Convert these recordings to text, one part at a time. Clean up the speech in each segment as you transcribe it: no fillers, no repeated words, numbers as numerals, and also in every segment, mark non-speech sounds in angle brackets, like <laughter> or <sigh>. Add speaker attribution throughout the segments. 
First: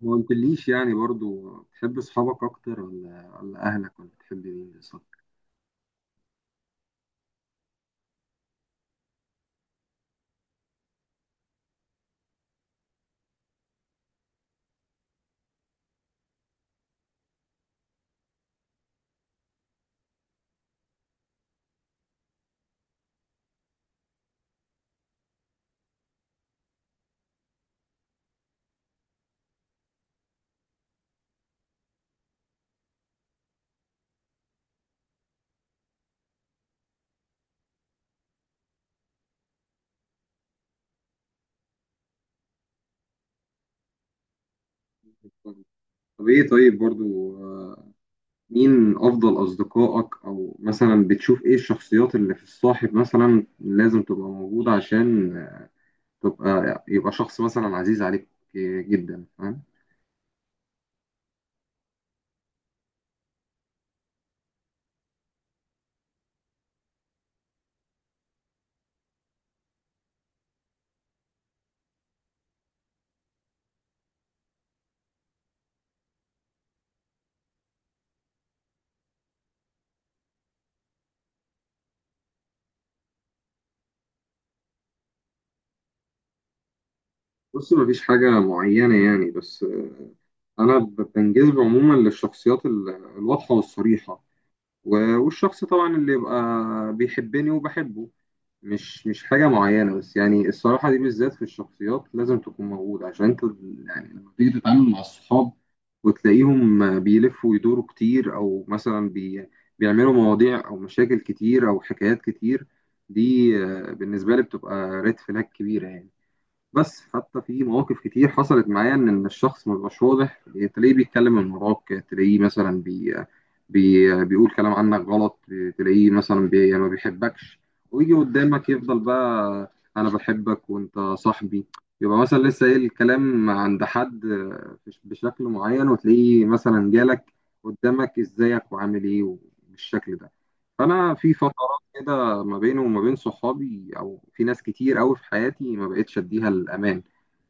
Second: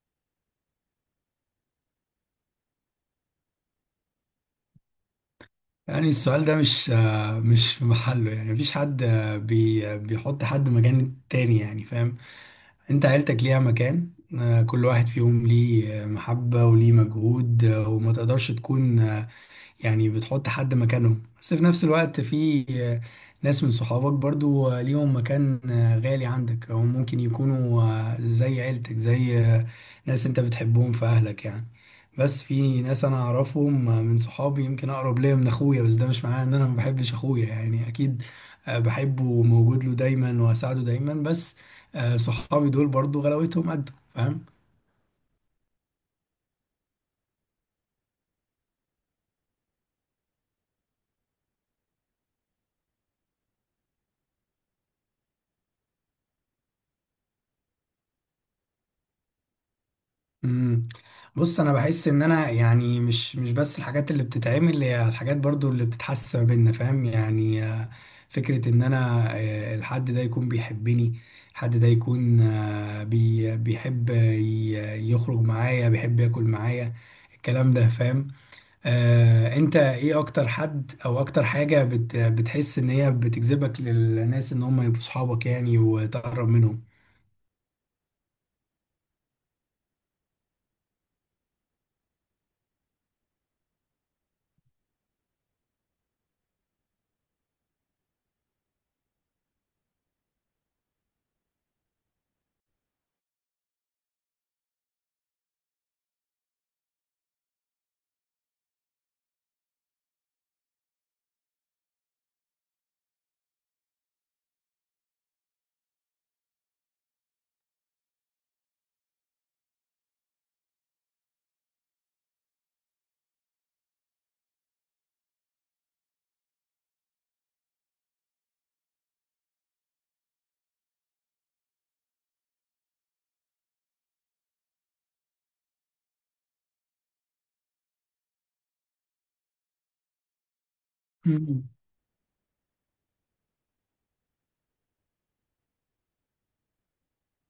Speaker 1: ما قلتليش يعني برضو بتحب اصحابك اكتر ولا اهلك ولا بتحب مين بالظبط؟
Speaker 2: يعني السؤال ده مش في محله، يعني مفيش حد آه، بي آه، بيحط حد مكان تاني، يعني فاهم. انت عيلتك ليها مكان. كل واحد فيهم ليه محبة وليه مجهود وما تقدرش تكون، يعني بتحط حد مكانهم. بس في نفس الوقت في ناس من صحابك برضو ليهم مكان غالي عندك، او ممكن يكونوا زي عيلتك، زي ناس انت بتحبهم في اهلك يعني. بس في ناس انا اعرفهم من صحابي يمكن اقرب ليا من اخويا، بس ده مش معناه ان انا ما بحبش اخويا يعني. اكيد بحبه وموجود له دايما واساعده دايما، بس صحابي دول برضو غلاوتهم قد فاهم.
Speaker 1: طب ايه؟ طيب برضو مين افضل اصدقائك؟ او مثلا بتشوف ايه الشخصيات اللي في الصاحب مثلا لازم تبقى موجودة عشان يبقى شخص مثلا عزيز عليك جدا؟ فاهم.
Speaker 2: امم. بص انا بحس ان انا يعني مش بس الحاجات اللي بتتعمل هي الحاجات برضو اللي بتتحس ما بيننا فاهم يعني. فكرة ان انا الحد ده يكون بيحبني، الحد ده يكون آه، بي بيحب يخرج معايا، بيحب ياكل معايا، الكلام ده فاهم. انت ايه اكتر حد او اكتر حاجة بتحس ان هي بتجذبك للناس ان هم يبقوا صحابك، يعني وتقرب منهم.
Speaker 1: بص، مفيش حاجة معينة يعني، بس أنا بنجذب عموما للشخصيات الواضحة والصريحة، والشخص طبعا اللي يبقى بيحبني وبحبه. مش حاجة معينة بس، يعني الصراحة دي بالذات في الشخصيات لازم تكون موجودة، عشان انت يعني لما تيجي تتعامل مع الصحاب وتلاقيهم بيلفوا ويدوروا كتير، او مثلا بيعملوا مواضيع او مشاكل كتير او حكايات كتير، دي بالنسبة لي بتبقى ريد فلاج كبيرة يعني. بس حتى في مواقف كتير حصلت معايا ان إن الشخص ما بيبقاش واضح، إيه، تلاقيه بيتكلم من وراك، تلاقيه مثلا بي بي بيقول كلام عنك غلط، تلاقيه مثلا يعني ما بيحبكش، ويجي قدامك يفضل بقى انا بحبك وانت صاحبي. يبقى مثلا لسه ايه الكلام عند حد بشكل معين، وتلاقيه مثلا جالك قدامك ازيك وعامل ايه؟ بالشكل ده. فانا في
Speaker 2: امم.
Speaker 1: فترات كده ما بينه وما بين صحابي، او في ناس كتير قوي في حياتي ما بقتش اديها الامان.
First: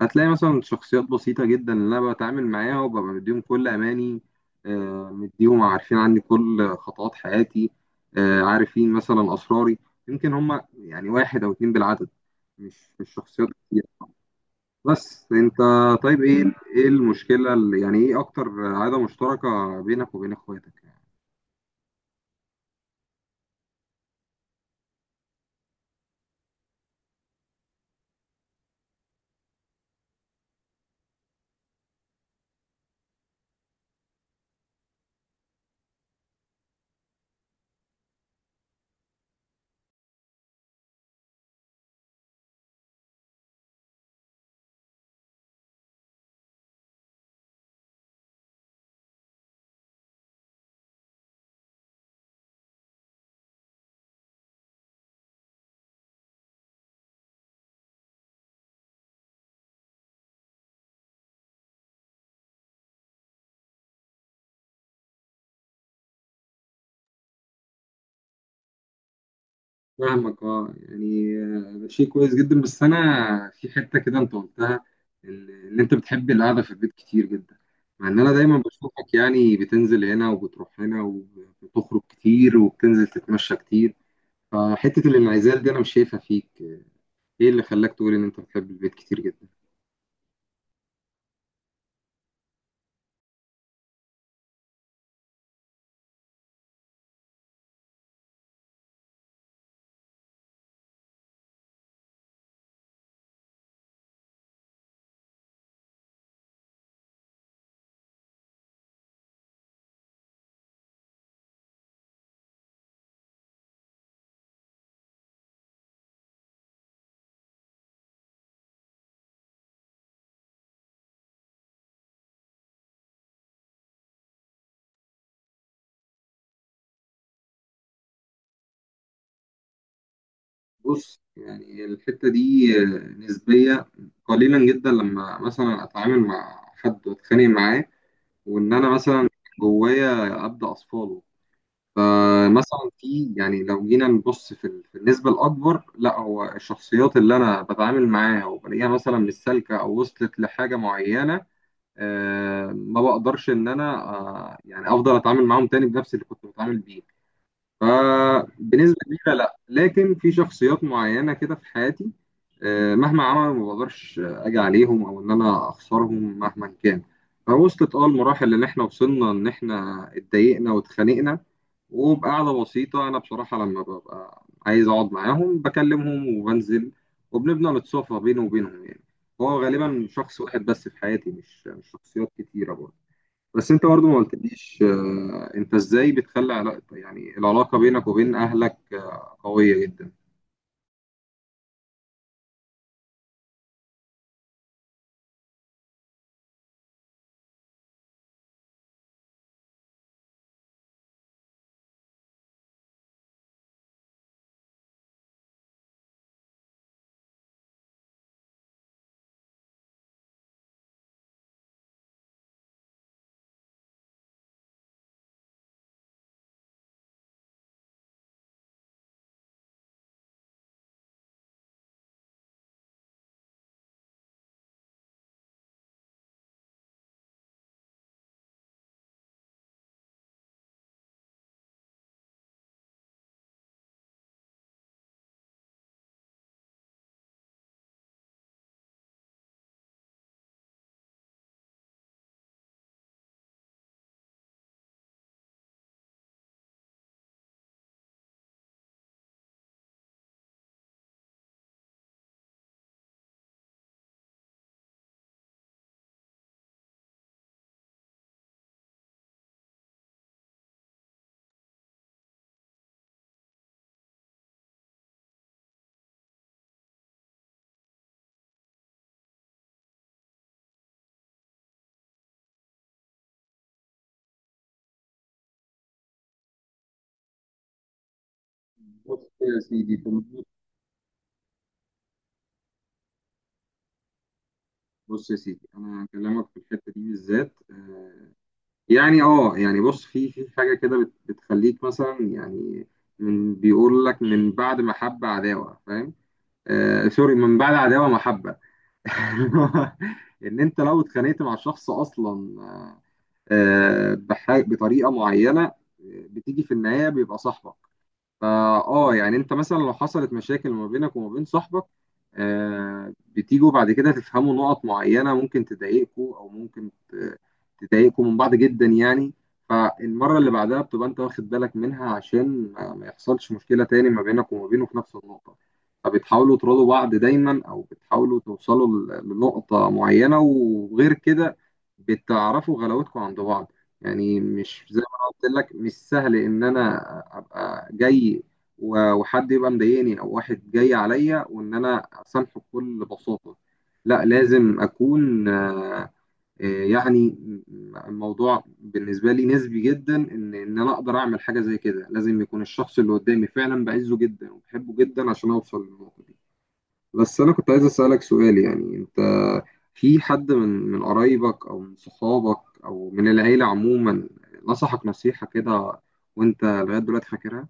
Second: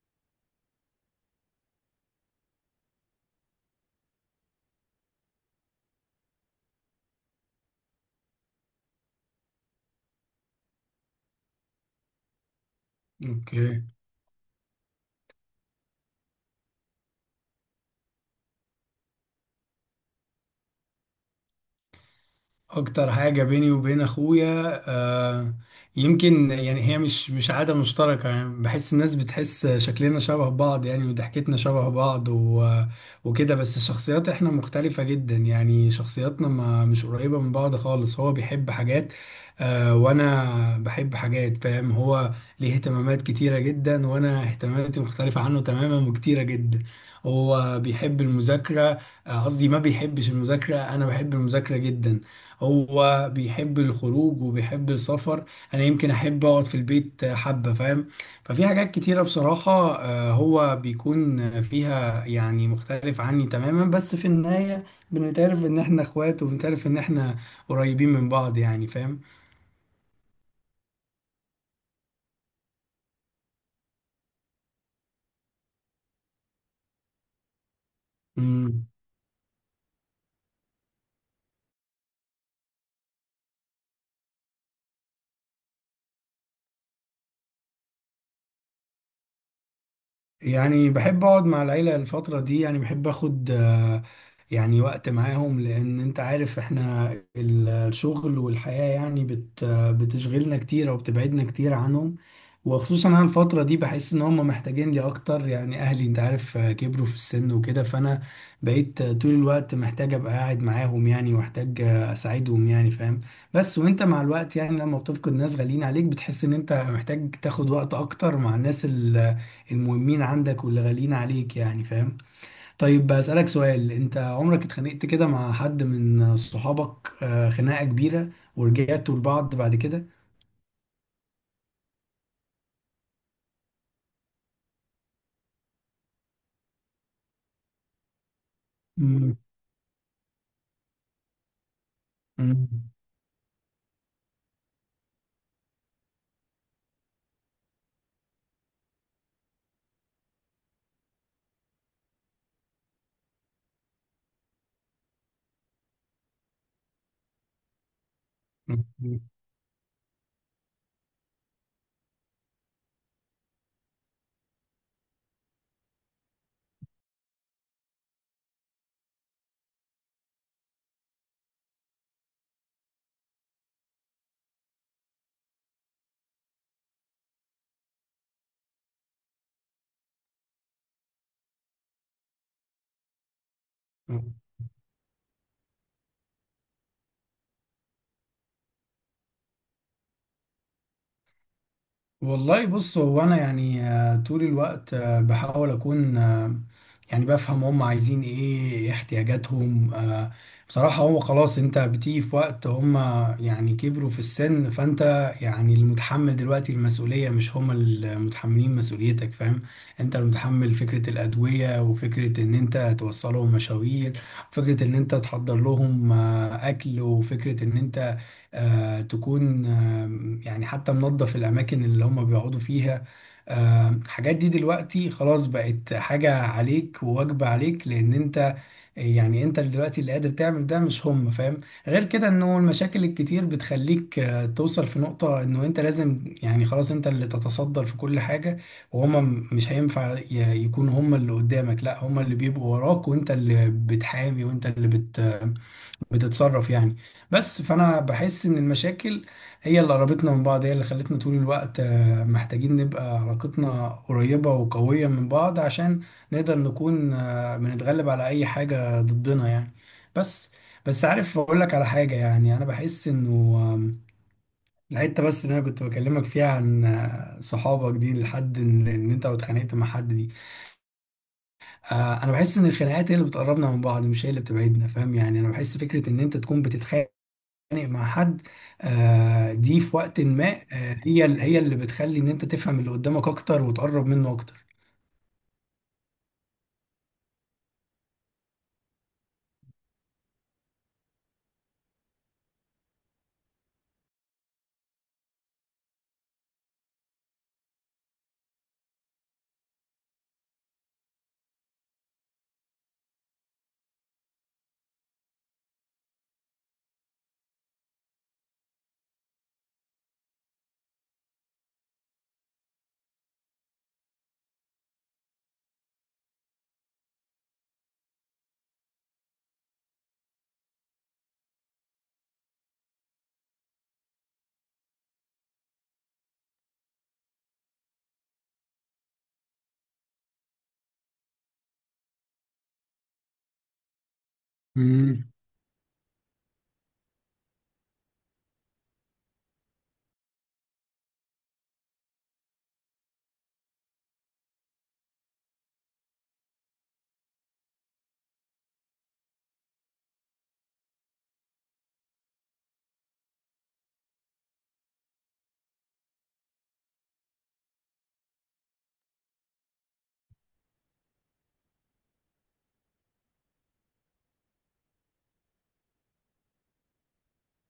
Speaker 1: هتلاقي مثلا شخصيات بسيطه جدا اللي انا بتعامل معاها وببقى مديهم كل اماني، مديهم عارفين عني كل خطوات حياتي، عارفين مثلا اسراري. يمكن هم يعني واحد او اتنين بالعدد، مش شخصيات كتير.
Speaker 2: اوكي.
Speaker 1: بس انت، طيب ايه، ايه المشكله اللي يعني، ايه اكتر عاده مشتركه بينك وبين اخواتك؟
Speaker 2: اكتر حاجة بيني وبين اخويا يمكن يعني هي مش عادة مشتركة، يعني بحس الناس بتحس شكلنا شبه بعض يعني وضحكتنا شبه بعض و وكده. بس الشخصيات احنا مختلفة جدا، يعني شخصياتنا ما مش قريبة من بعض خالص. هو بيحب حاجات وانا بحب حاجات فاهم. هو ليه اهتمامات كتيرة جدا وانا اهتماماتي مختلفة عنه تماما وكتيرة جدا. هو بيحب المذاكرة قصدي ما بيحبش المذاكرة، انا بحب المذاكرة جدا. هو بيحب الخروج وبيحب السفر، انا يمكن احب اقعد في البيت حبة فاهم. ففي حاجات كتيرة بصراحة هو بيكون فيها يعني مختلف عني تماما. بس في النهاية بنتعرف ان احنا اخوات، وبنتعرف ان احنا قريبين من بعض يعني.
Speaker 1: فاهمك. اه يعني ده شيء كويس جدا، بس انا في حته كده انت قلتها، ان ان انت بتحب القعده في البيت كتير جدا، مع ان انا دايما
Speaker 2: فاهم.
Speaker 1: بشوفك يعني بتنزل هنا وبتروح هنا وبتخرج كتير وبتنزل تتمشى كتير، فحته الانعزال دي انا مش شايفها فيك. ايه اللي خلاك تقول ان انت بتحب البيت كتير جدا؟
Speaker 2: يعني بحب اقعد مع العيلة الفترة دي، يعني بحب اخد يعني وقت معاهم لان انت عارف احنا الشغل والحياة يعني بت آه، بتشغلنا كتير او بتبعدنا كتير عنهم. وخصوصا انا الفترة دي بحس ان هم محتاجين لي اكتر، يعني اهلي انت عارف كبروا في السن وكده. فانا بقيت طول الوقت محتاج ابقى قاعد معاهم يعني، واحتاج اساعدهم يعني فاهم. بس وانت مع الوقت يعني لما بتفقد ناس غاليين عليك بتحس ان انت محتاج تاخد وقت اكتر مع الناس المهمين عندك واللي غاليين عليك يعني فاهم. طيب بسألك سؤال، انت عمرك اتخانقت كده مع حد من صحابك خناقة كبيرة ورجعتوا لبعض بعد كده؟
Speaker 1: بص يعني الحته دي نسبيه، قليلا جدا لما مثلا اتعامل مع حد واتخانق معاه وان انا مثلا
Speaker 2: مم.
Speaker 1: جوايا ابدا اصفاله. فمثلا في، يعني لو جينا نبص في النسبة الأكبر لا، هو الشخصيات اللي أنا بتعامل معاها وبلاقيها مثلا مش سالكة أو وصلت لحاجة معينة ما بقدرش إن أنا يعني أفضل أتعامل معاهم تاني بنفس اللي كنت بتعامل بيه. فبنسبة كبيرة لا، لكن في شخصيات معينة كده في حياتي مهما عملوا ما بقدرش اجي عليهم او ان انا اخسرهم مهما كان. فوصلت اه المراحل اللي احنا وصلنا ان احنا اتضايقنا واتخانقنا، وبقعدة بسيطة أنا بصراحة لما ببقى عايز أقعد معاهم بكلمهم وبنزل، وبنبدأ نتصافى بيني وبينهم يعني. هو غالبا شخص واحد بس في حياتي، مش شخصيات كتيرة برضه. بس انت برضه ما
Speaker 2: مم.
Speaker 1: قلتليش انت ازاي بتخلي علاقة، يعني العلاقة بينك وبين اهلك قوية جدا؟
Speaker 2: والله بص، هو انا يعني طول الوقت بحاول اكون يعني بفهم هم عايزين ايه، إيه احتياجاتهم بصراحة. هو خلاص انت بتيجي في وقت هم يعني كبروا في السن، فانت يعني المتحمل دلوقتي المسؤولية مش هم المتحملين مسؤوليتك فاهم. انت المتحمل فكرة الأدوية، وفكرة ان انت توصلهم مشاوير، وفكرة ان انت تحضر لهم اكل، وفكرة ان انت تكون يعني حتى منظف الأماكن اللي هم بيقعدوا فيها. الحاجات دي دلوقتي خلاص بقت حاجة عليك وواجبة عليك، لأن أنت يعني أنت اللي دلوقتي اللي قادر تعمل ده مش هم فاهم. غير كده إنه المشاكل الكتير بتخليك توصل في نقطة إنه أنت لازم يعني خلاص أنت اللي تتصدر في كل حاجة، وهم مش هينفع يكونوا هم اللي قدامك، لا هم اللي بيبقوا وراك وأنت اللي بتحامي وأنت اللي بتتصرف يعني. بس فانا بحس ان المشاكل هي اللي قربتنا من بعض، هي اللي خلتنا طول الوقت محتاجين نبقى علاقتنا قريبة وقوية من بعض عشان نقدر نكون بنتغلب على اي حاجة ضدنا يعني. بس بس عارف اقول لك على حاجة، يعني انا بحس انه آم، الحتة بس اللي انا كنت بكلمك فيها عن صحابك دي لحد إن انت اتخانقت مع حد دي انا بحس ان الخناقات هي اللي بتقربنا من بعض مش هي اللي بتبعدنا فاهم يعني. انا بحس فكرة ان انت تكون بتتخانق مع حد
Speaker 1: بص يا
Speaker 2: دي
Speaker 1: سيدي،
Speaker 2: في وقت
Speaker 1: تمام.
Speaker 2: ما هي اللي بتخلي ان انت تفهم اللي قدامك اكتر وتقرب منه اكتر.
Speaker 1: بص يا سيدي، انا هكلمك في الحتة دي بالذات يعني اه يعني بص، في في حاجة كده بتخليك مثلا يعني، من بيقول لك من بعد محبة عداوة، فاهم؟ آه سوري، من بعد عداوة محبة. <laughs> ان انت لو اتخانقت مع شخص اصلا بطريقة معينة بتيجي في النهاية بيبقى صاحبك. فا اه يعني انت مثلا لو حصلت مشاكل ما بينك وما بين صاحبك بتيجوا بعد كده تفهموا نقط معينة ممكن تضايقكوا او تضايقكوا من بعض جدا يعني. فالمرة اللي بعدها بتبقى انت واخد بالك منها عشان ما يحصلش مشكلة تاني ما بينك وما بينه في نفس النقطة، فبتحاولوا تراضوا بعض دايما او بتحاولوا توصلوا لنقطة معينة، وغير كده بتعرفوا غلاوتكم عند بعض يعني. مش،
Speaker 2: امم
Speaker 1: قلت لك مش سهل ان انا ابقى جاي وحد يبقى مضايقني او واحد جاي عليا وان انا اسامحه بكل بساطه. لا، لازم اكون يعني الموضوع بالنسبه لي نسبي جدا، ان انا اقدر اعمل حاجه زي كده لازم يكون الشخص اللي قدامي فعلا بعزه جدا وبحبه جدا عشان اوصل للنقطه دي. بس أنا كنت عايز أسألك سؤال، يعني أنت في حد من قرايبك أو من صحابك أو من العيلة عموما نصحك نصيحة كده، وأنت لغاية دلوقتي فاكرها؟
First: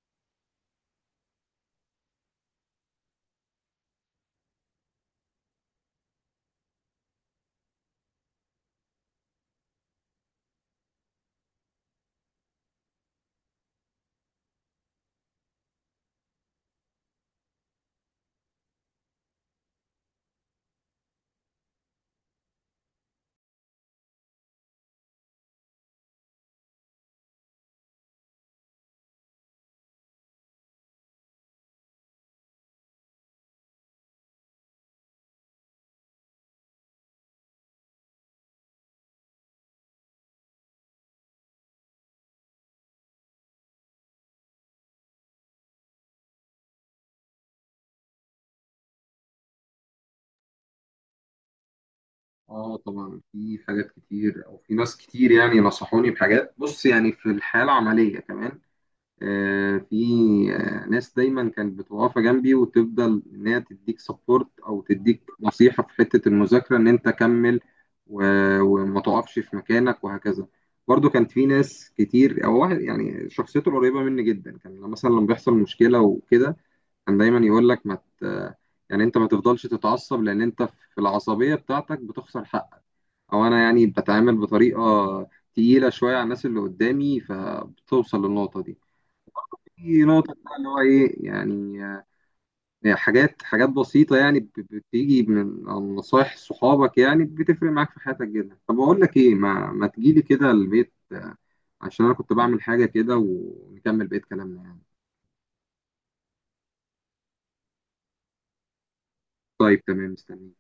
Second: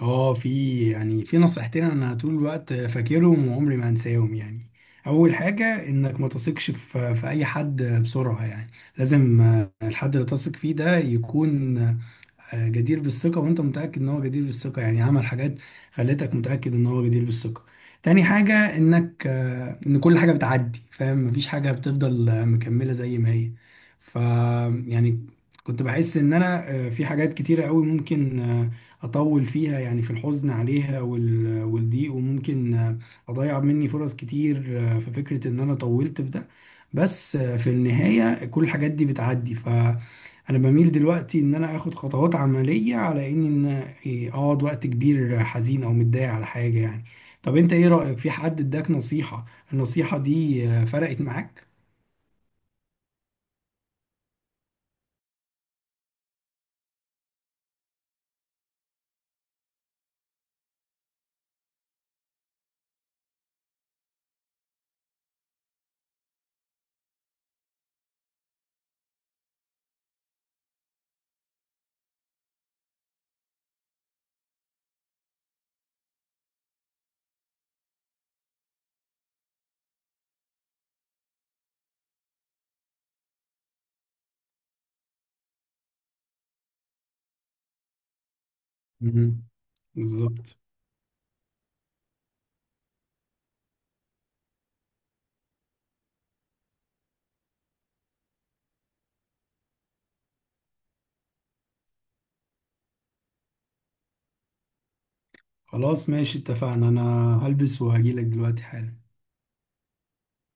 Speaker 2: اه في يعني في نصيحتين انا طول الوقت فاكرهم وعمري ما هنساهم يعني. اول حاجة انك ما تثقش في اي حد بسرعة يعني. لازم الحد اللي تثق فيه ده يكون جدير بالثقة وانت متأكد ان هو جدير بالثقة، يعني عمل حاجات خلتك متأكد ان هو جدير بالثقة. تاني حاجة انك ان كل حاجة بتعدي فاهم، مفيش حاجة بتفضل مكملة زي ما هي. ف يعني كنت بحس ان انا في حاجات كتيرة قوي ممكن اطول فيها، يعني في الحزن عليها والضيق، وممكن اضيع مني فرص كتير في فكرة ان انا طولت في ده. بس في النهاية كل الحاجات دي بتعدي. ف انا بميل دلوقتي ان انا اخد خطوات عملية على ان اقعد وقت كبير حزين او متضايق على حاجة يعني. طب انت ايه رأيك في حد اداك نصيحة، النصيحة دي فرقت معاك؟
Speaker 1: آه طبعا، في حاجات كتير أو في ناس كتير يعني نصحوني بحاجات. بص يعني في الحياة العملية كمان آه، في آه، ناس دايما كانت بتبقى واقفه جنبي وتفضل ان هي تديك سبورت او تديك نصيحه في حته المذاكره ان انت كمل، وما تقفش في مكانك وهكذا. برضو كانت في ناس كتير، او واحد يعني شخصيته قريبه مني جدا، كان لما مثلا لما بيحصل مشكله وكده كان دايما يقول لك ما ت... يعني انت ما تفضلش تتعصب، لان انت في العصبيه بتاعتك بتخسر حقك، او انا يعني بتعامل بطريقه تقيله شويه على الناس اللي قدامي، فبتوصل للنقطه دي
Speaker 2: مم.
Speaker 1: في نقطة بقى
Speaker 2: بالظبط.
Speaker 1: اللي هو إيه يعني حاجات، حاجات بسيطة يعني بتيجي من عن نصايح صحابك يعني بتفرق معاك في حياتك جدا. طب أقول لك إيه، ما تجيلي كده البيت عشان أنا كنت بعمل حاجة كده ونكمل بقية كلامنا يعني.
Speaker 2: خلاص ماشي اتفقنا، انا هلبس وهجيلك دلوقتي حالا.
Speaker 1: طيب تمام، مستني.